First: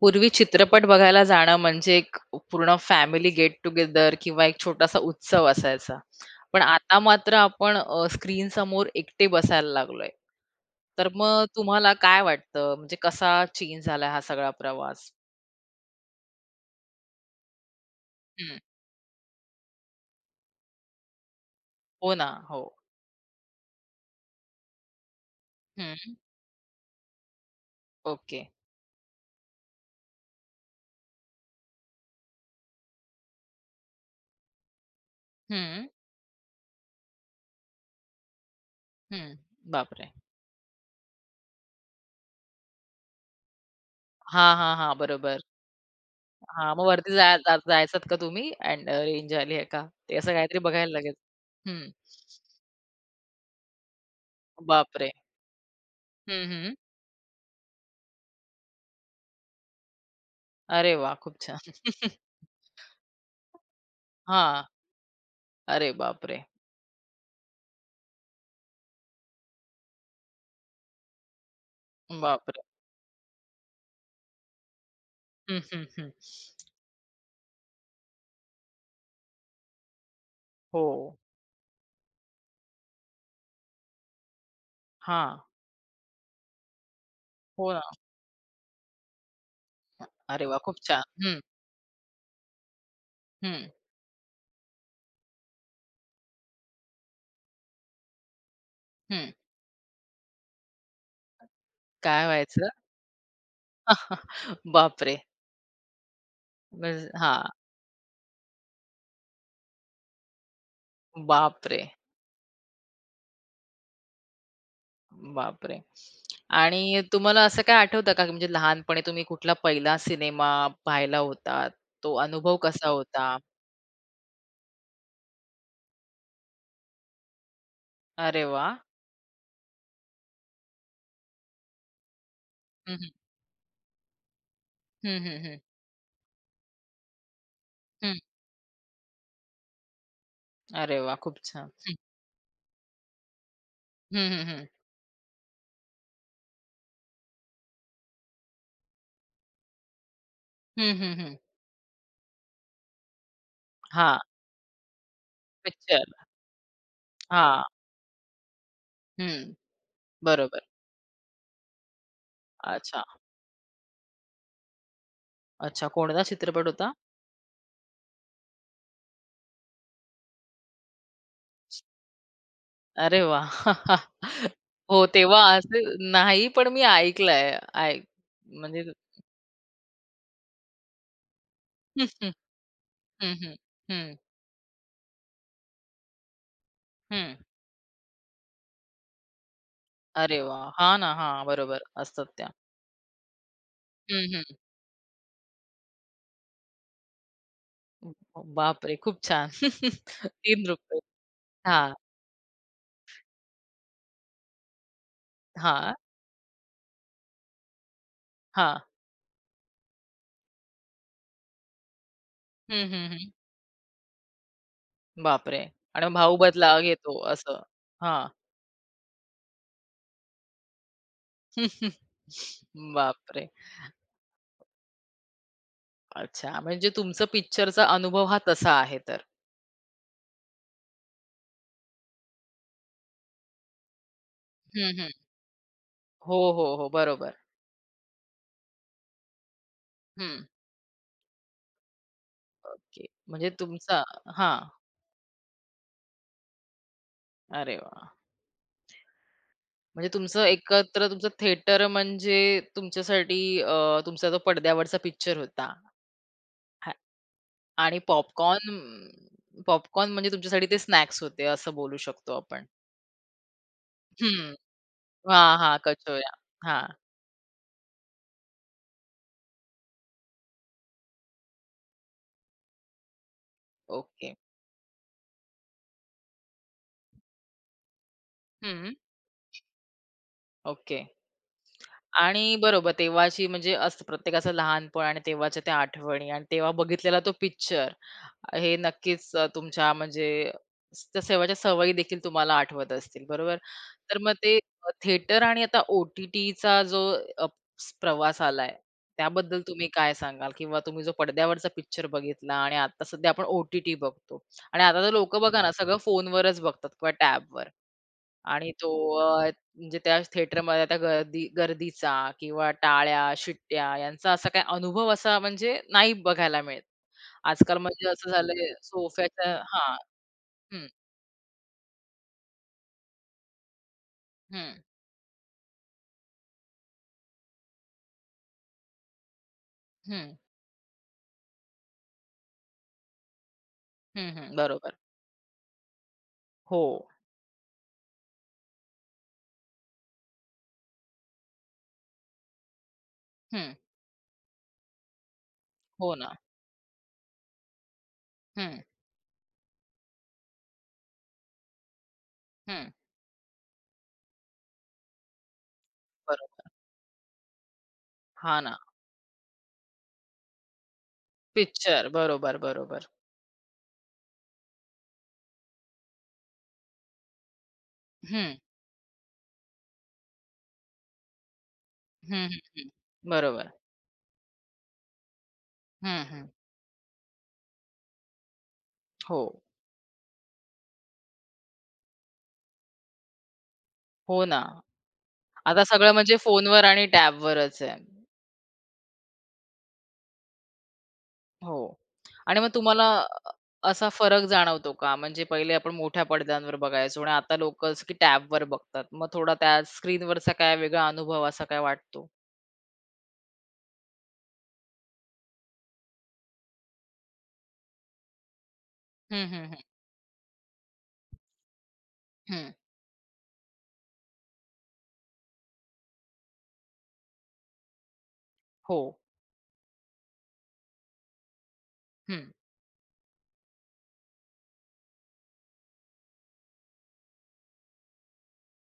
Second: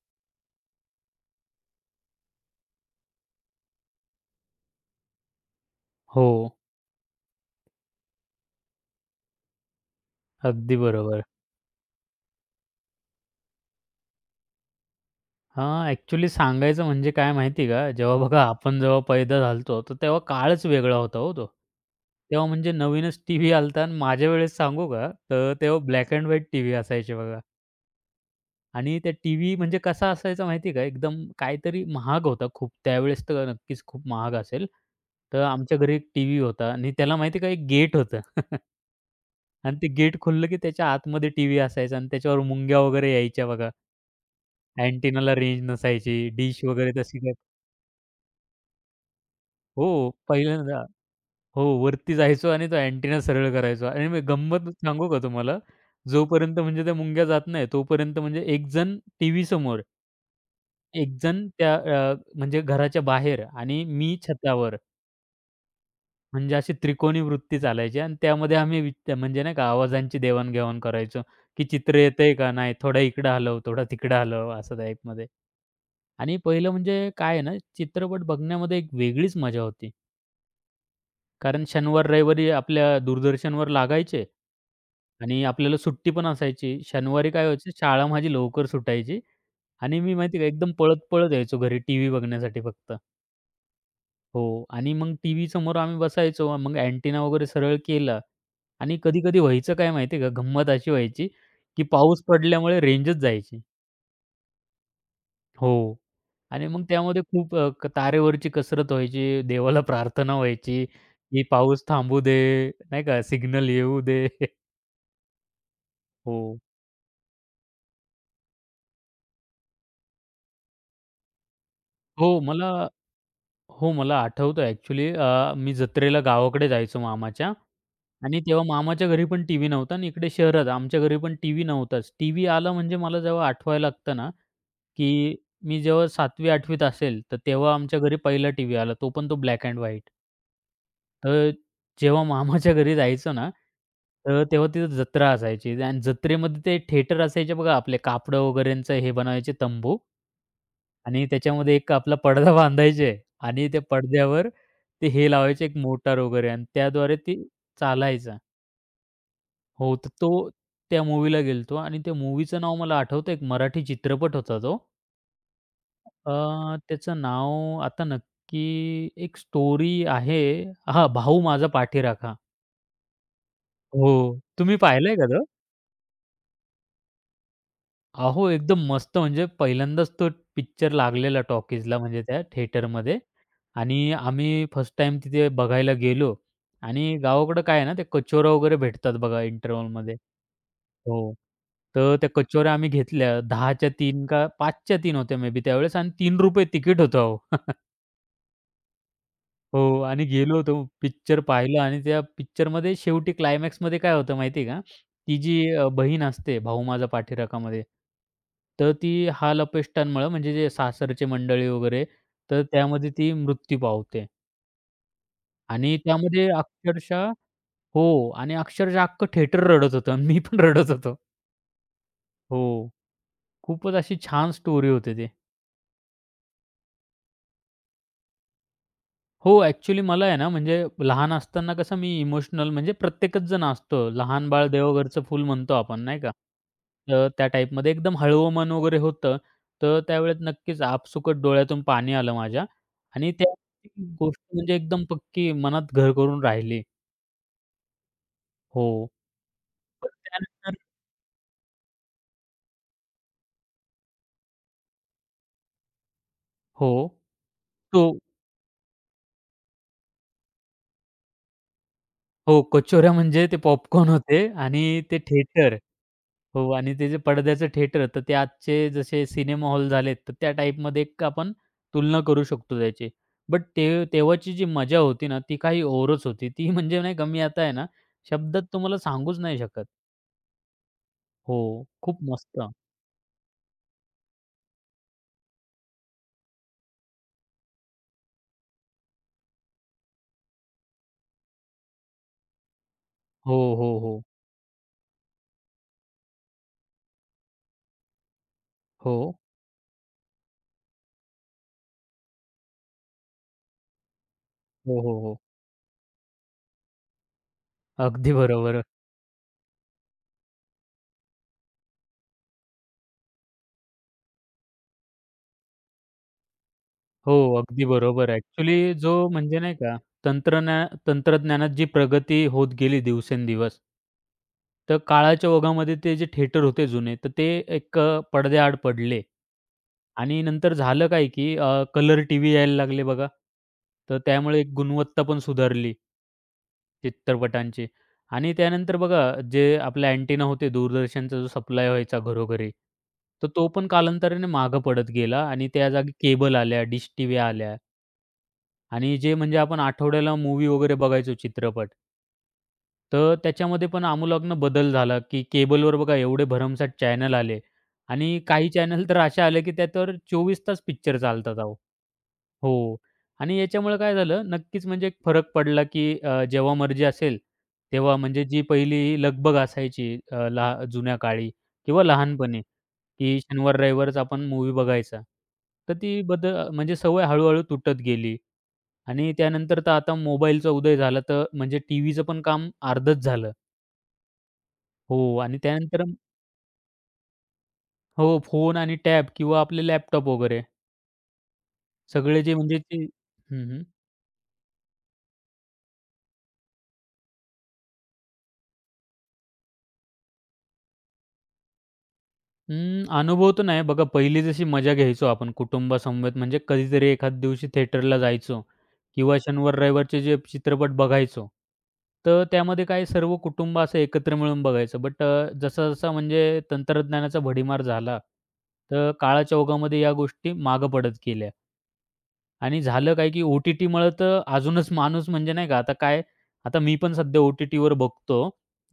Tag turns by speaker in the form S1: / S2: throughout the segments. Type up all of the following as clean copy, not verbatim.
S1: पूर्वी चित्रपट बघायला जाणं म्हणजे एक पूर्ण फॅमिली गेट टुगेदर किंवा एक छोटासा उत्सव असायचा.
S2: हो.
S1: पण आता मात्र आपण स्क्रीन समोर एकटे बसायला लागलोय.
S2: अगदी
S1: तर
S2: बरोबर.
S1: मग तुम्हाला काय वाटतं म्हणजे कसा चेंज झाला हा सगळा प्रवास?
S2: हां, ॲक्चुअली सांगायचं म्हणजे काय माहिती आहे का? जेव्हा बघा
S1: हं.
S2: आपण जेव्हा पैदा झालतो, तर तेव्हा काळच वेगळा होता हो तो.
S1: हो ना.
S2: तेव्हा
S1: हो.
S2: म्हणजे नवीनच टीव्ही आला होता आणि माझ्या वेळेस सांगू का? तर तेव्हा ब्लॅक
S1: हं.
S2: अँड व्हाईट टीव्ही असायचे बघा.
S1: ओके.
S2: आणि त्या टीव्ही म्हणजे कसा असायचा माहिती का? एकदम काहीतरी महाग होता खूप. त्यावेळेस तर नक्कीच खूप महाग असेल. तर आमच्या
S1: हं.
S2: घरी एक टीव्ही होता आणि त्याला माहिती का? एक गेट होतं.
S1: हं.
S2: आणि ते
S1: बापरे!
S2: गेट खुललं की त्याच्या आतमध्ये टीव्ही असायचा आणि त्याच्यावर मुंग्या वगैरे यायच्या बघा.
S1: हां, हां, हां.
S2: अँटेनाला
S1: बरोबर.
S2: रेंज नसायची, डिश
S1: हां, मग
S2: वगैरे
S1: वरती
S2: तशी काय
S1: जायचात का तुम्ही अँड रेंज आली आहे का?
S2: हो,
S1: ते असं काहीतरी
S2: पहिल्यांदा
S1: बघायला लागेल.
S2: हो,
S1: हं.
S2: वरती जायचो आणि तो अँटेना सरळ करायचो आणि मी गंमत सांगू
S1: बापरे!
S2: का तुम्हाला?
S1: हं,
S2: जोपर्यंत
S1: हं.
S2: म्हणजे त्या मुंग्या जात नाही, तोपर्यंत म्हणजे एक जण टीव्ही समोर,
S1: अरे वाह!
S2: एक
S1: खूप
S2: जण
S1: छान.
S2: त्या म्हणजे घराच्या बाहेर आणि मी
S1: हां.
S2: छतावर.
S1: अरे बापरे!
S2: म्हणजे अशी त्रिकोणी वृत्ती चालायची आणि त्यामध्ये आम्ही विच म्हणजे नाही का आवाजांची देवाण-घेवाण करायचो, की चित्र येतंय का
S1: बापरे!
S2: नाही, थोडा इकडं हलव, थोडा तिकडं हलव, असं टाईपमध्ये.
S1: हं, हं, हं.
S2: आणि पहिलं म्हणजे काय आहे ना, चित्रपट बघण्यामध्ये एक वेगळीच मजा होती.
S1: हो.
S2: कारण शनिवार, रविवारी आपल्या दूरदर्शनवर लागायचे
S1: हां.
S2: आणि आपल्याला सुट्टी पण असायची. शनिवारी काय व्हायचं,
S1: हो ना.
S2: शाळा माझी लवकर सुटायची आणि मी माहिती
S1: अरे
S2: आहे का
S1: वाह!
S2: एकदम
S1: खूप छान.
S2: पळत-पळत
S1: हं,
S2: यायचो घरी टीव्ही बघण्यासाठी फक्त.
S1: हं,
S2: हो आणि मग टीव्ही समोर आम्ही बसायचो. मग अँटिना वगैरे सरळ केला आणि
S1: हं.
S2: कधी-कधी व्हायचं काय माहिती आहे का, गंमत अशी व्हायची की पाऊस
S1: काय व्हायचं?
S2: पडल्यामुळे रेंजच जायची.
S1: बापरे!
S2: हो आणि मग
S1: म्हणजे
S2: त्यामध्ये
S1: हां.
S2: खूप अ, क तारेवरची कसरत व्हायची, देवाला प्रार्थना व्हायची की
S1: बापरे!
S2: पाऊस थांबू दे, नाही का, सिग्नल येऊ दे.
S1: बापरे!
S2: हो.
S1: आणि तुम्हाला असं काय आठवतं का, की म्हणजे लहानपणी तुम्ही कुठला पहिला सिनेमा पाहिला होतात? तो
S2: हो,
S1: अनुभव
S2: मला
S1: कसा होता?
S2: हो, मला आठवतं ॲक्चुअली मी जत्रेला गावाकडे जायचो मामाच्या. आणि
S1: अरे
S2: तेव्हा
S1: वाह!
S2: मामाच्या घरी पण टीव्ही नव्हता आणि इकडे शहरात आमच्या घरी पण टीव्ही नव्हताच. टीव्ही आला
S1: हं,
S2: म्हणजे
S1: हं.
S2: मला जेव्हा आठवायला लागतं ना,
S1: हं,
S2: की
S1: हं, हं.
S2: मी जेव्हा 7वी-8वी असेल, तर तेव्हा आमच्या घरी पहिला टीव्ही आला, तो पण तो ब्लॅक एंड व्हाईट.
S1: अरे वाह! खूप
S2: तर
S1: छान. हं.
S2: जेव्हा मामाच्या घरी जायचो ना,
S1: हं,
S2: तर
S1: हं, हं.
S2: तेव्हा तिथं जत्रा असायची आणि जत्रेमध्ये ते थिएटर असायचे बघा आपले कापडं वगैरेंचं हे बनवायचे तंबू
S1: हं, हं,
S2: आणि
S1: हं.
S2: त्याच्यामध्ये एक आपला पडदा बांधायचे आणि त्या पडद्यावर ते हे लावायचे एक
S1: पिक्चर.
S2: मोटार वगैरे आणि त्याद्वारे ते
S1: हां.
S2: चालायचा.
S1: हं,
S2: हो, तर तो
S1: बरोबर.
S2: त्या मूव्हीला गेलतो आणि त्या मूव्हीचं नाव मला
S1: अच्छा,
S2: आठवतं एक मराठी चित्रपट होता तो.
S1: अच्छा. कोणता चित्रपट
S2: अ,
S1: होता?
S2: त्याचं नाव आता नक्की एक स्टोरी आहे. हां, भाऊ माझा पाठीराखा.
S1: अरे वाह!
S2: हो, तुम्ही
S1: हो,
S2: पाहिलाय का
S1: तेव्हा
S2: तो?
S1: असे नाही, पण मी ऐकलंय. ऐक
S2: अहो, एकदम
S1: म्हणजे
S2: मस्त म्हणजे पहिल्यांदाच तो पिक्चर लागलेला टॉकीजला
S1: हं,
S2: म्हणजे
S1: हं,
S2: त्या थिएटरमध्ये
S1: हं, हं,
S2: आणि
S1: हं,
S2: आम्ही फर्स्ट टाईम तिथे बघायला गेलो. आणि
S1: हं.
S2: गावाकडं काय आहे ना, ते कचोऱ्या वगैरे भेटतात बघा इंटरव्हलमध्ये.
S1: अरे वा, हां ना,
S2: हो.
S1: हां, बरोबर
S2: तर त्या
S1: असतात त्या.
S2: कचोऱ्या आम्ही घेतल्या 10च्या तीन
S1: हं, हं.
S2: का 5च्या 3 होत्या मे बी त्यावेळेस आणि ₹3 तिकीट होतं अहो.
S1: बापरे! खूप छान.
S2: हो आणि गेलो
S1: ₹3
S2: होतो. पिक्चर पाहिला
S1: हां,
S2: आणि त्या पिक्चरमध्ये शेवटी क्लायमॅक्समध्ये काय होतं माहिती आहे का? ती जी
S1: हां,
S2: बहीण असते भाऊ माझा पाठीराखामध्ये,
S1: हां.
S2: तर ती हाल अपेष्टांमुळं म्हणजे जे सासरचे मंडळी वगैरे, तर
S1: हं, हं,
S2: त्यामध्ये
S1: हं.
S2: ती मृत्यू पावते
S1: बापरे!
S2: आणि
S1: आणि भाऊ
S2: त्यामध्ये
S1: बदला घेतो
S2: अक्षरशः,
S1: असं.
S2: हो
S1: हां.
S2: आणि अक्षरशः अख्खं थिएटर रडत होतं आणि मी पण रडत होतो. हो.
S1: बापरे!
S2: खूपच अशी छान स्टोरी होती ती.
S1: अच्छा, म्हणजे तुमचा पिक्चरचा अनुभव हा तसा आहे तर.
S2: हो, ॲक्चुअली मला आहे ना, म्हणजे लहान असताना कसं मी इमोशनल म्हणजे प्रत्येकच जण असतो. लहान बाळ
S1: हं, हं.
S2: देवघरचं फूल म्हणतो आपण नाही का?
S1: हो, हो, हो.
S2: तर
S1: बरोबर.
S2: त्या टाईपमध्ये एकदम हळवं मन वगैरे होतं. तर त्यावेळेस
S1: हं.
S2: नक्कीच आपसुकट डोळ्यातून पाणी आलं माझ्या
S1: ओके.
S2: आणि
S1: म्हणजे
S2: त्या
S1: तुमचा
S2: गोष्ट
S1: हां.
S2: म्हणजे एकदम पक्की मनात घर करून राहिली.
S1: अरे वाह!
S2: हो.
S1: म्हणजे
S2: पण
S1: तुमचं
S2: त्यानंतर
S1: एकत्र तुमचं थिएटर म्हणजे तुमच्यासाठी तुमचा तो पडद्यावरचा पिक्चर होता
S2: हो.
S1: हा आणि
S2: तो
S1: पॉपकॉर्न पॉपकॉर्न म्हणजे तुमच्यासाठी ते स्नॅक्स होते असं बोलू शकतो
S2: हो,
S1: आपण.
S2: कचोऱ्या म्हणजे ते पॉपकॉर्न होते
S1: हं.
S2: आणि ते
S1: हां,
S2: थिएटर.
S1: हां. कचोऱ्या.
S2: हो
S1: हां.
S2: आणि ते जे पडद्याचं थिएटर तर ते आजचे जसे सिनेमा हॉल झालेत, तर त्या टाइपमध्ये एक आपण तुलना करू शकतो त्याची. बट ते
S1: ओके.
S2: तेव्हाची जी मजा होती ना, ती काही औरच होती. ती म्हणजे नाही का मी आता आहे ना, शब्दात
S1: हं.
S2: तुम्हाला सांगूच नाही शकत.
S1: ओके.
S2: हो, खूप
S1: आणि
S2: मस्त.
S1: बरोबर तेव्हाची म्हणजे असतं प्रत्येकाचं लहानपण आणि तेव्हाच्या त्या आठवणी आणि तेव्हा बघितलेला तो पिक्चर हे नक्कीच तुमच्या म्हणजे स- त्या सेवाच्या सवयी देखील तुम्हाला आठवत असतील बरोबर
S2: हो, हो,
S1: तर
S2: हो.
S1: मग ते थिएटर आणि आता ओ टी टीचा जो अ, स- प्रवास आलाय
S2: हो.
S1: त्याबद्दल तुम्ही काय सांगाल किंवा तुम्ही जो पडद्यावरचा पिक्चर बघितला आणि आता सध्या आपण ओटीटी बघतो आणि
S2: हो,
S1: आता तर
S2: हो,
S1: लोक
S2: हो.
S1: बघा ना सगळं फोनवरच बघतात किंवा टॅबवर
S2: अगदी
S1: आणि
S2: बरोबर.
S1: तो अ, म्हणजे त्या थिएटरमध्ये त्या गर्दीचा किंवा टाळ्या, शिट्ट्या यांचा असा काही अनुभव असा म्हणजे नाही बघायला मिळत.
S2: हो,
S1: आजकाल
S2: अगदी
S1: म्हणजे
S2: बरोबर.
S1: असं झालंय
S2: ॲक्चुअली जो
S1: सोफ्याच्या
S2: म्हणजे नाही
S1: हां.
S2: का
S1: हं,
S2: तंत्रज्ञानात जी प्रगती होत गेली दिवसेंदिवस,
S1: हं,
S2: तर काळाच्या ओघामध्ये ते जे थिएटर होते जुने, तर ते एक पडद्याआड पडले
S1: हं,
S2: आणि नंतर झालं काय, की कलर टीव्ही यायला लागले बघा. तर
S1: हं, हं.
S2: त्यामुळे एक
S1: बरोबर.
S2: गुणवत्ता पण सुधारली
S1: हो.
S2: चित्रपटांची. आणि त्यानंतर बघा जे आपले अँटेना होते दूरदर्शनचा जो सप्लाय व्हायचा घरोघरी, तर तो
S1: हं.
S2: पण कालांतराने मागं पडत गेला आणि त्या जागी
S1: हो ना.
S2: केबल आल्या, डिश टीव्ह्या आल्या.
S1: हं,
S2: आणि जे म्हणजे आपण आठवड्याला मूव्ही वगैरे बघायचो चित्रपट.
S1: हं.
S2: तर त्याच्यामध्ये पण आमूलाग्न बदल झाला, की केबलवर बघा एवढे
S1: बरोबर.
S2: भरमसाठ चॅनल आले आणि
S1: हां
S2: काही
S1: ना.
S2: चॅनल तर असे आले, की त्याच्यावर 24 तास पिक्चर चालतात अहो.
S1: पिक्चर. बरोबर,
S2: हो.
S1: बरोबर.
S2: आणि याच्यामुळे काय झालं नक्कीच म्हणजे एक फरक पडला, की जेव्हा मर्जी असेल तेव्हा म्हणजे
S1: हं.
S2: जी पहिली लगबग असायची अ, लहा जुन्या काळी किंवा
S1: हं, हं,
S2: लहानपणी,
S1: हं.
S2: की
S1: बरोबर.
S2: शनिवार, रविवारच आपण मूव्ही बघायचा. तर ती
S1: हं, हं.
S2: बदल म्हणजे सवय हळू तुटत गेली आणि
S1: हो.
S2: त्यानंतर तर आता मोबाईलचा उदय झाला, तर म्हणजे टीव्हीचं पण काम अर्धच झालं.
S1: हो ना.
S2: हो आणि
S1: आता
S2: त्यानंतर
S1: सगळं म्हणजे फोनवर आणि टॅबवरच आहे.
S2: हो, फोन आणि टॅब किंवा आपले लॅपटॉप वगैरे
S1: हो.
S2: सगळे जे
S1: आणि मग
S2: म्हणजे ते
S1: तुम्हाला
S2: हं, हं.
S1: असा फरक जाणवतो का? म्हणजे पहिले आपण मोठ्या पडद्यांवर बघायचो आणि आता लोकं जसं की टॅबवर बघतात. मग थोडा त्या स्क्रीनवरचा काय वेगळा अनुभव असा काय वाटतो?
S2: अं, अनुभव तर नाही बघा पहिली जशी मजा घ्यायचो आपण कुटुंबासमवेत म्हणजे कधीतरी एखाद दिवशी थिएटरला जायचो किंवा
S1: हं, हं,
S2: शनिवार
S1: हं.
S2: रविवारचे जे चित्रपट बघायचो. तर
S1: हं.
S2: त्यामध्ये काय सर्व कुटुंब असं एकत्र मिळून बघायचं. बट जसा-जसा म्हणजे तंत्रज्ञानाचा भडीमार झाला,
S1: हो.
S2: तर काळाच्या ओघामध्ये या गोष्टी मागं पडत गेल्या.
S1: हं.
S2: आणि झालं काय, की ओ-टी-टीमुळं तर अजूनच माणूस म्हणजे नाही का, आता काय, आता मी पण सध्या ओ-टी-टीवर बघतो.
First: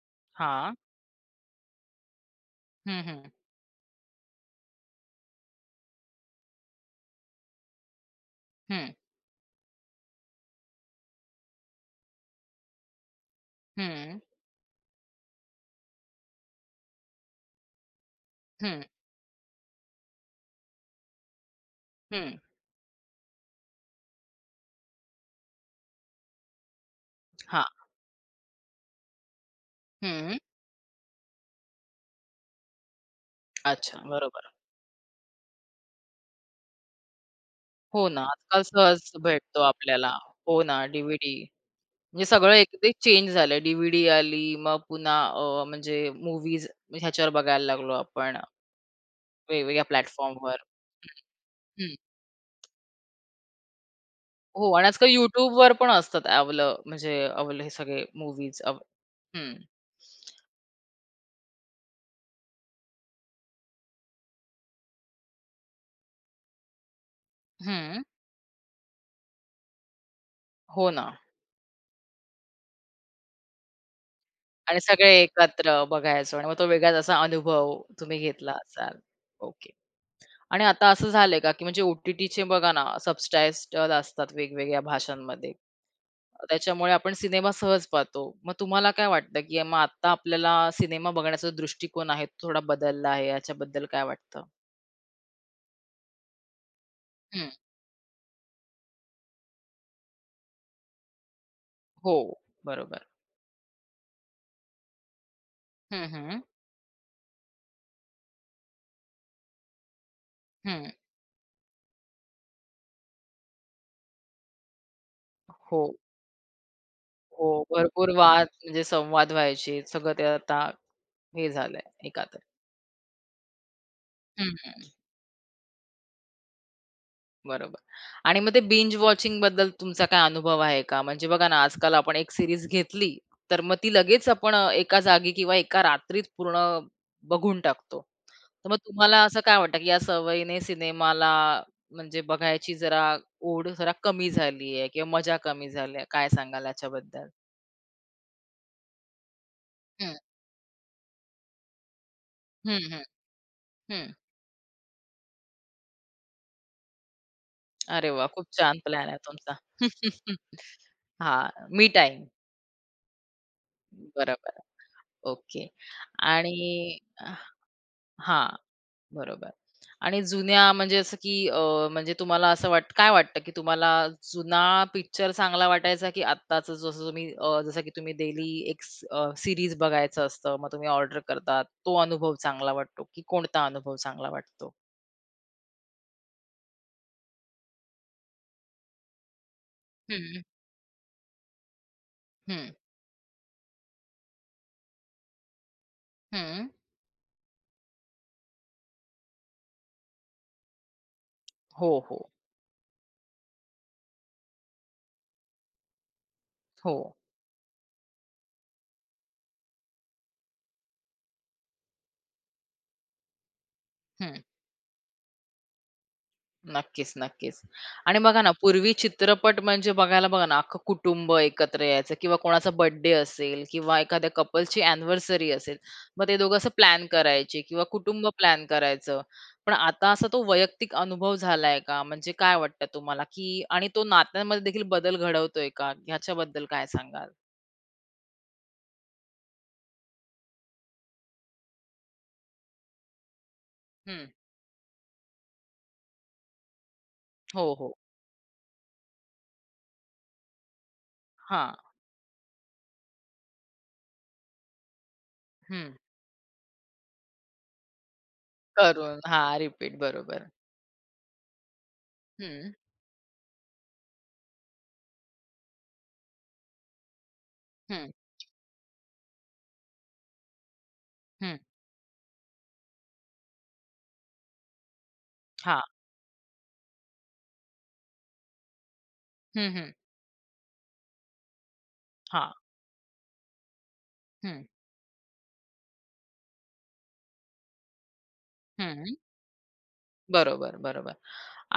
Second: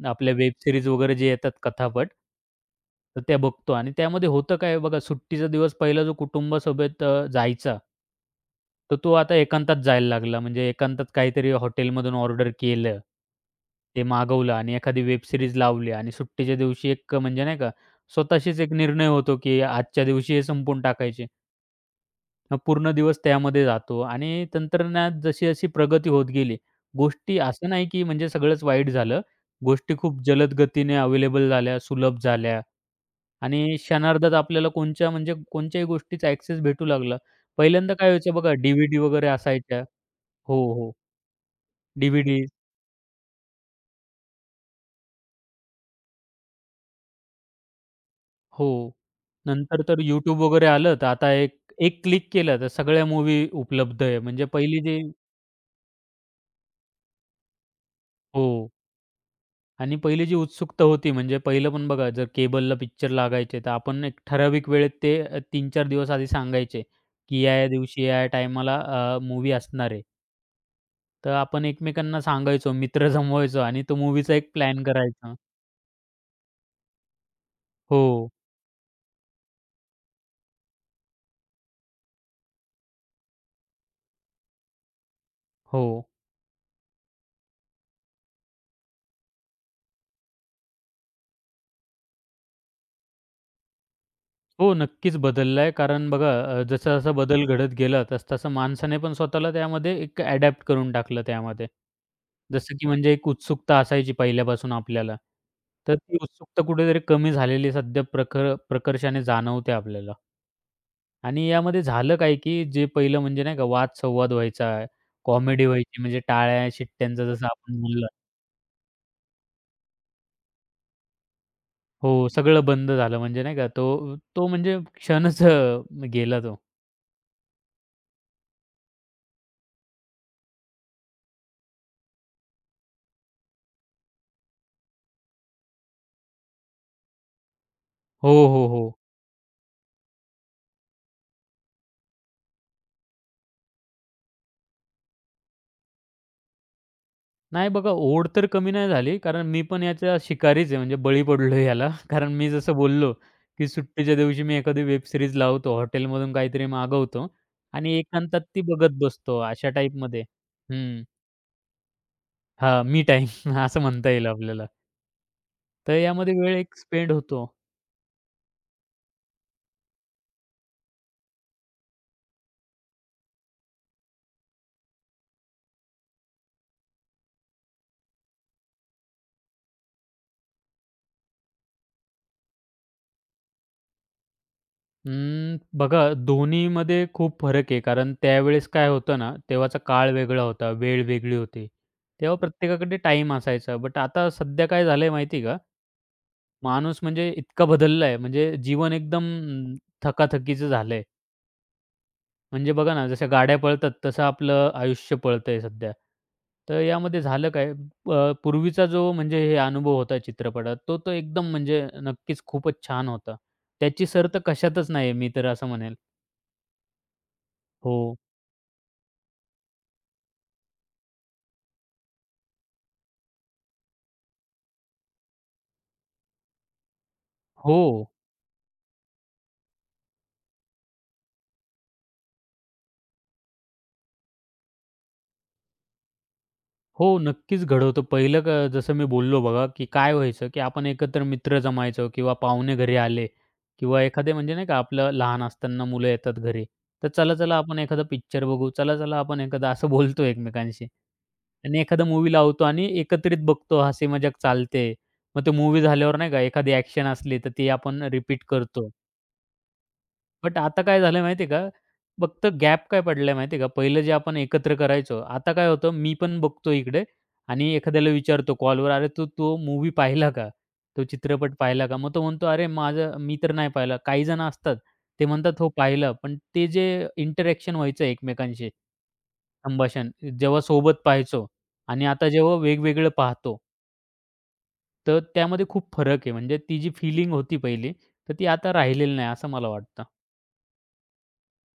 S2: आपल्या वेब
S1: हां.
S2: सीरीज वगैरे जे येतात कथापट.
S1: हं,
S2: तर
S1: हं.
S2: त्या बघतो आणि त्यामध्ये होतं काय बघा, सुट्टीचा दिवस पहिला जो कुटुंबासोबत जायचा,
S1: हं.
S2: तर तो आता एकांतात जायला लागला. म्हणजे एकांतात काहीतरी हॉटेलमधून ऑर्डर केलं. ते
S1: हं.
S2: मागवलं आणि एखादी वेब सीरीज लावली आणि सुट्टीच्या दिवशी एक म्हणजे नाही का, स्वतःशीच एक
S1: हं.
S2: निर्णय होतो, की आजच्या दिवशी हे संपवून टाकायचे.
S1: हं.
S2: मग पूर्ण दिवस त्यामध्ये जातो आणि तंत्रज्ञानात जशी-जशी प्रगती होत गेली, गोष्टी
S1: हां.
S2: असं नाही की म्हणजे सगळंच वाईट झालं. गोष्टी खूप
S1: हं.
S2: जलद गतीने अवेलेबल झाल्या, सुलभ झाल्या आणि
S1: अच्छा.
S2: क्षणार्धात
S1: बरोबर.
S2: आपल्याला कोणच्या म्हणजे कोणत्याही गोष्टीचा ॲक्सेस भेटू लागला. पहिल्यांदा
S1: हो
S2: काय
S1: ना.
S2: व्हायचं बघा,
S1: आजकाल
S2: डी-व्ही-डी
S1: सहज
S2: वगैरे
S1: भेटतो
S2: असायच्या.
S1: आपल्याला. हो
S2: हो,
S1: ना,
S2: हो.
S1: डी म्हणजे
S2: डी-व्ही-डी.
S1: सगळं एकदा चेंज झालंय. डी आली, मग पुन्हा म्हणजे मूव्हीज ह्याच्यावर बघायला लागलो आपण.
S2: हो. नंतर
S1: वेगवेगळ्या
S2: तर YouTube
S1: प्लॅटफॉर्मवर.
S2: वगैरे आलं, तर आता एक
S1: हं.
S2: एक क्लिक केलं तर सगळ्या मूव्ही उपलब्ध आहे. म्हणजे
S1: हो
S2: पहिली
S1: आणि
S2: जी
S1: आजकाल YouTubeवर पण असतात आपलं म्हणजे आपले हे सगळे
S2: हो.
S1: मूव्हीज अव हं.
S2: आणि पहिली जी उत्सुकता होती म्हणजे पहिलं पण बघा जर केबलला पिक्चर लागायचे तर आपण एक ठराविक वेळेत ते 3-4 दिवस आधी सांगायचे, की या-या दिवशी या-या टायमाला मूव्ही असणार आहे.
S1: हो ना.
S2: तर आपण एकमेकांना सांगायचो, मित्र जमवायचो आणि तो मूव्हीचा एक
S1: आणि
S2: प्लॅन
S1: सगळे
S2: करायचा.
S1: एकत्र बघायचो आणि मग तो वेगळाच असा अनुभव तुम्ही
S2: हो,
S1: घेतला असाल. ओके. आणि आता असं झालंय का, की म्हणजे ओ टी बघा ना सबटायटल असतात वेगवेगळ्या भाषांमध्ये.
S2: हो.
S1: त्याच्यामुळे आपण सिनेमा सहज पाहतो. मग तुम्हाला काय वाटतं, की मग आता आपल्याला सिनेमा बघण्याचा जो दृष्टिकोन आहे तो थोडा बदलला आहे याच्याबद्दल काय वाटतं?
S2: हो, नक्कीच बदलला आहे. कारण बघा जसा-जसा बदल
S1: हं.
S2: घडत गेला, तस तसं माणसाने पण स्वतःला त्यामध्ये एक अडॅप्ट करून टाकलं त्यामध्ये.
S1: हो.
S2: जसं की
S1: बरोबर.
S2: म्हणजे एक उत्सुकता असायची पहिल्यापासून आपल्याला, तर
S1: हं,
S2: ती
S1: हं.
S2: उत्सुकता कुठेतरी कमी झालेली सध्या प्रखर प्रकर्षाने जाणवते आपल्याला.
S1: हं.
S2: आणि यामध्ये झालं काय, की जे पहिलं म्हणजे नाही का वाद-संवाद व्हायचा, कॉमेडी
S1: हो,
S2: व्हायची म्हणजे टाळ्या-शिट्ट्यांचं जसं
S1: हो.
S2: आपण म्हणलं,
S1: भरपूर वाद म्हणजे संवाद व्हायचे. सगळं ते आता हे झालंय
S2: हो,
S1: एकातर.
S2: सगळं बंद झालं म्हणजे नाही का तो तो
S1: हं,
S2: म्हणजे
S1: हं.
S2: क्षणच गेला तो.
S1: बरोबर. आणि मग ते बिंज वॉचिंग बद्दल तुमचा काय अनुभव आहे का? म्हणजे बघा ना, आजकाल आपण एक सीरीज घेतली, तर मग ती लगेच आपण एका जागी किंवा एका रात्रीत पूर्ण बघून टाकतो.
S2: हो, हो,
S1: तर मग
S2: हो.
S1: तुम्हाला असं काय वाटतं, की या सवयीने सिनेमाला म्हणजे बघायची जरा ओढ जरा कमी झाली किंवा मजा कमी झाली काय सांगाल याच्याबद्दल?
S2: नाही बघा, ओढ तर कमी नाही झाली. कारण मी पण याच्या
S1: हं.
S2: शिकारीच आहे, म्हणजे बळी पडलो याला. कारण मी जसं
S1: हं, हं.
S2: बोललो, की
S1: हं.
S2: सुट्टीच्या दिवशी मी एखादी वेब सीरीज लावतो, हॉटेलमधून काहीतरी मागवतो आणि
S1: अरे वा,
S2: एकांतात
S1: खूप
S2: ती
S1: छान
S2: बघत
S1: प्लॅन आहे
S2: बसतो,
S1: तुमचा.
S2: अशा टाईपमध्ये. हं.
S1: हां, मी टाइम,
S2: हां, मी टाईम असं म्हणता येईल
S1: बरोबर.
S2: आपल्याला.
S1: ओके.
S2: तर यामध्ये वेळ एक
S1: आणि
S2: स्पेंड होतो.
S1: हां, बरोबर. आणि जुन्या म्हणजे असं की म्हणजे तुम्हाला असं काय वाटतं की तुम्हाला जुना पिक्चर चांगला वाटायचा की आत्ताचं जसं तुम्ही जसं की तुम्ही डेली एक सीरीज बघायचं असतं, मग तुम्ही ऑर्डर करता, तो अनुभव चांगला वाटतो की कोणता अनुभव चांगला वाटतो?
S2: अं, बघा दोन्हीमध्ये खूप फरक आहे. कारण त्यावेळेस काय होतं ना, तेव्हाचा काळ वेगळा
S1: हं,
S2: होता, वेळ वेगळी होती. तेव्हा
S1: हं,
S2: प्रत्येकाकडे टाईम असायचा. बट आता सध्या काय झालंय माहिती का?
S1: हं.
S2: माणूस म्हणजे इतका बदलला आहे, म्हणजे जीवन एकदम थकाथकीचं झालंय.
S1: हो, हो,
S2: म्हणजे बघा ना, जशा गाड्या पळतात तसं आपलं आयुष्य पळतंय सध्या. तर
S1: हो.
S2: यामध्ये झालं काय, पूर्वीचा जो म्हणजे हे अनुभव होता चित्रपटात, तो तर एकदम म्हणजे नक्कीच खूपच छान होता. त्याची सर
S1: हं.
S2: तर कशातच नाही मी तर असं म्हणेल.
S1: नक्कीच, नक्कीच.
S2: हो.
S1: आणि बघा ना, पूर्वी चित्रपट म्हणजे बघायला बघा ना, अख्खं कुटुंब एकत्र यायचं किंवा कोणाचा बर्थडे असेल किंवा एखाद्या कपलची अॅनिव्हर्सरी असेल, मग ते दोघं असं प्लॅन करायचे
S2: हो.
S1: किंवा कुटुंब प्लॅन करायचं. पण आता असा तो वैयक्तिक अनुभव झालाय का? म्हणजे काय वाटतं तुम्हाला, की आणि तो नात्यांमध्ये देखील बदल घडवतोय का? ह्याच्याबद्दल काय
S2: हो,
S1: सांगाल?
S2: नक्कीच घडवतो. पहिलं जसं मी बोललो बघा, की काय व्हायचं, की आपण एकत्र मित्र जमायचो किंवा पाहुणे घरी आले किंवा
S1: हं.
S2: एखादे म्हणजे नाही का आपलं लहान असताना मुलं येतात घरी, तर चला-चला
S1: हो,
S2: आपण
S1: हो.
S2: एखादा पिक्चर बघू, चला-चला आपण एखादा असं बोलतो एकमेकांशी
S1: हां.
S2: आणि एखादा मूवी लावतो आणि एकत्रित बघतो, हसी मजाक चालते. मग ते मूव्ही
S1: हं.
S2: झाल्यावर नाही का एखादी ॲक्शन असली, तर ती आपण रिपीट करतो.
S1: करून हां, रिपीट बरोबर.
S2: बट आता काय झालं माहिती आहे का? फक्त
S1: हं,
S2: गॅप काय पडलाय माहिती आहे का? पहिलं जे आपण एकत्र करायचो, आता काय होतं मी पण बघतो इकडे आणि एखाद्याला
S1: हं,
S2: विचारतो कॉलवर, "अरे तू तो मूव्ही पाहिला का? तो चित्रपट
S1: हं.
S2: पाहिला का?" मग तो म्हणतो, "अरे माझं मी तर नाही पाहिला." काही जण असतात ते म्हणतात, "हो
S1: हां.
S2: पाहिलं." पण ते जे इंटरॅक्शन व्हायचं एकमेकांशी,
S1: हं, हं.
S2: संभाषण जेव्हा सोबत पाहायचो आणि आता
S1: हां.
S2: जेव्हा वेगवेगळं पाहतो,
S1: हं,
S2: तर त्यामध्ये खूप फरक आहे. म्हणजे ती जी फीलिंग होती पहिली, तर ती आता राहिलेली
S1: हं.
S2: नाही असं मला वाटतं.
S1: बरोबर, बरोबर.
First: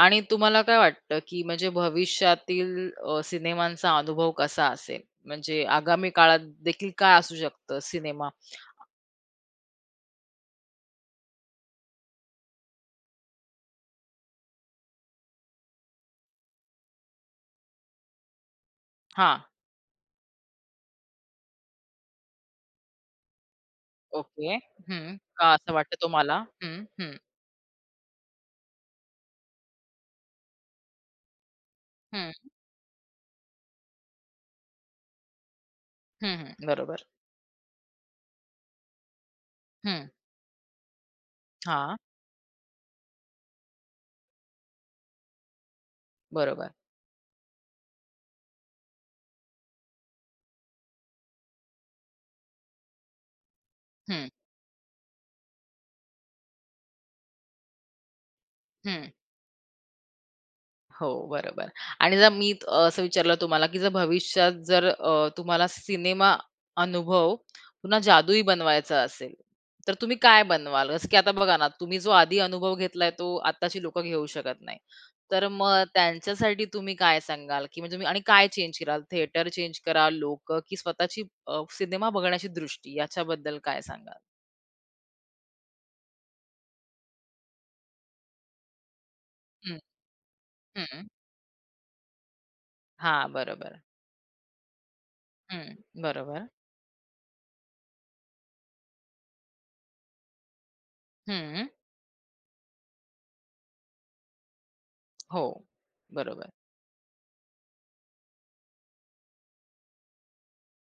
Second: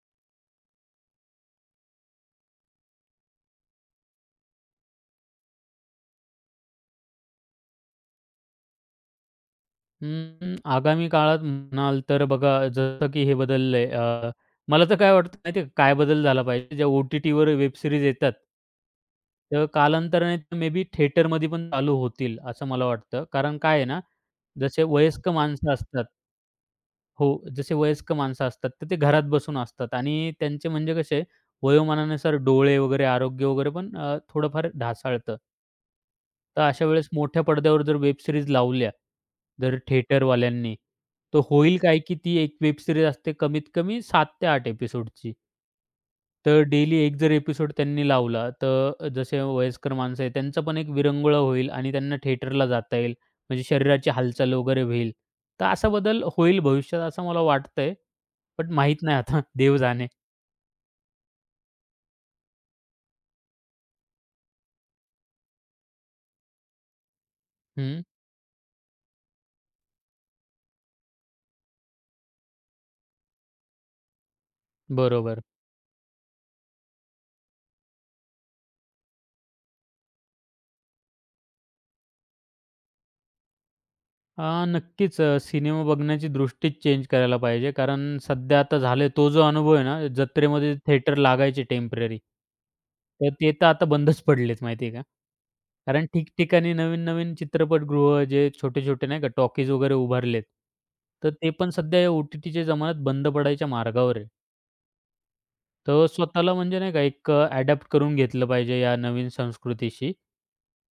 S1: आणि तुम्हाला काय वाटतं, की म्हणजे भविष्यातील सिनेमांचा अनुभव कसा असेल? म्हणजे आगामी काळात देखील काय असू शकतं सिनेमा?
S2: अं, आगामी काळात म्हणाल तर बघा जसं की हे बदललंय मला तर काय वाटतं माहिती आहे का, काय बदल झाला पाहिजे ज्या ओ-टी-टीवर वेब सीरीज येतात,
S1: हां,
S2: तर कालांतराने मे बी थिएटरमध्ये पण चालू होतील असं मला वाटतं. कारण काय आहे ना,
S1: ओके.
S2: जसे
S1: हं.
S2: वयस्क
S1: का असं
S2: माणसं
S1: वाटतं
S2: असतात.
S1: तुम्हाला? हं, हं,
S2: हो, जसे वयस्क माणसं असतात तर ते घरात बसून असतात आणि त्यांचे म्हणजे कसे
S1: हं,
S2: वयोमानानुसार डोळे वगैरे, आरोग्य वगैरे पण थोडंफार ढासाळतं.
S1: हं, हं.
S2: तर अशा
S1: बरोबर.
S2: वेळेस मोठ्या पडद्यावर जर वेब सीरीज लावल्या, जर
S1: हं.
S2: थिएटरवाल्यांनी, तर होईल
S1: हां,
S2: काय, की ती एक वेब सीरीज असते कमीत कमी 7 ते 8 एपिसोडची. तर
S1: बरोबर.
S2: डेली एक जर एपिसोड त्यांनी लावला, तर जसे वयस्कर माणसं आहेत त्यांचं पण एक विरंगुळा होईल आणि त्यांना थिएटरला जाता येईल. म्हणजे शरीराची
S1: हं,
S2: हालचाल वगैरे होईल. तर असा बदल होईल भविष्यात असं मला वाटतंय. पण माहीत
S1: हं.
S2: नाही आता देव जाणे.
S1: हो, बरोबर. आणि जर मी असं विचारलं तुम्हाला, की जर भविष्यात जर तुम्हाला सिनेमा अनुभव पुन्हा
S2: हं,
S1: जादुई बनवायचा असेल, तर तुम्ही काय बनवाल? जसं की आता बघा ना, तुम्ही जो आधी अनुभव घेतलाय तो आत्ताची लोकं घेऊ शकत नाही.
S2: बरोबर.
S1: तर मग त्यांच्यासाठी तुम्ही काय सांगाल? की म्हणजे तुम्ही आणि काय चेंज कराल? थिएटर चेंज कराल, लोकं की स्वतःची सिनेमा बघण्याची दृष्टी याच्याबद्दल काय सांगाल?
S2: अ, नक्कीच सिनेमा बघण्याची दृष्टीच चेंज करायला पाहिजे. कारण सध्या आता झालं तो जो अनुभव
S1: हं,
S2: आहे ना, जत्रेमध्ये
S1: हं.
S2: थिएटर लागायचे टेम्पररी. तर
S1: हां,
S2: ते तर
S1: बरोबर.
S2: आता बंदच पडलेत माहिती आहे का.
S1: हं,
S2: कारण
S1: बरोबर.
S2: ठिकठिकाणी नवीन-नवीन चित्रपटगृह जे छोटे-छोटे नाही का टॉकीज वगैरे उभारलेत. तर ते
S1: हं.
S2: पण सध्या या ओ-टी-टीच्या जमान्यात बंद पडायच्या मार्गावर आहे.
S1: हो,
S2: तर
S1: बरोबर.
S2: स्वतःला म्हणजे नाही का एक करून घेतलं पाहिजे या नवीन संस्कृतीशी.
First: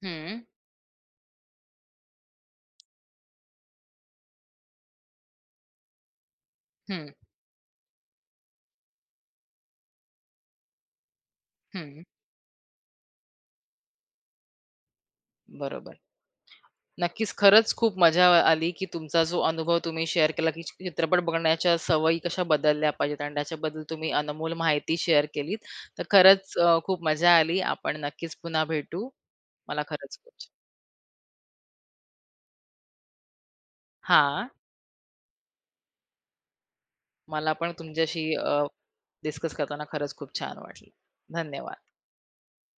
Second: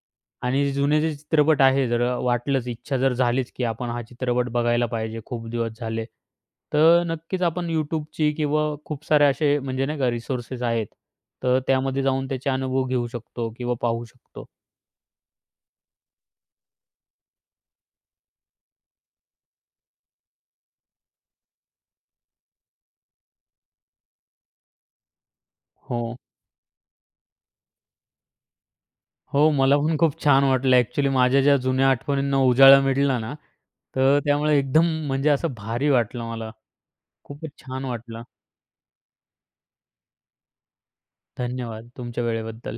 S1: हं,
S2: आणि जे जुने जे चित्रपट आहे, जर वाटलंच, इच्छा जर झालीच, की आपण हा चित्रपट बघायला पाहिजे, खूप दिवस झाले. तर
S1: हं.
S2: नक्कीच आपण YouTubeची किंवा खूप सारे असे म्हणजे नाही का रिसोर्सेस आहेत. तर
S1: हं,
S2: त्यामध्ये जाऊन त्याचे अनुभव घेऊ शकतो किंवा पाहू शकतो.
S1: बरोबर. नक्कीच खरंच खूप मजा आली, की तुमचा जो अनुभव तुम्ही शेअर केला, की चित्रपट बघण्याच्या सवयी कशा बदलल्या पाहिजेत आणि त्याच्याबद्दल तुम्ही अनमोल माहिती शेअर केलीत.
S2: हो.
S1: तर खरंच खूप मजा आली. आपण नक्कीच पुन्हा भेटू.
S2: हो, मला
S1: मला
S2: पण खूप
S1: खरंच खूप
S2: छान
S1: छ
S2: वाटलं. ॲक्चुअली माझ्या ज्या जुन्या आठवणींना उजाळा मिळाला ना, तर
S1: हां,
S2: त्यामुळे एकदम म्हणजे असं भारी वाटलं मला.
S1: मला
S2: खूपच
S1: पण
S2: छान
S1: तुमच्याशी
S2: वाटलं.
S1: डिस्कस करताना खरंच खूप छान वाटलं. धन्यवाद.
S2: धन्यवाद तुमच्या वेळेबद्दल.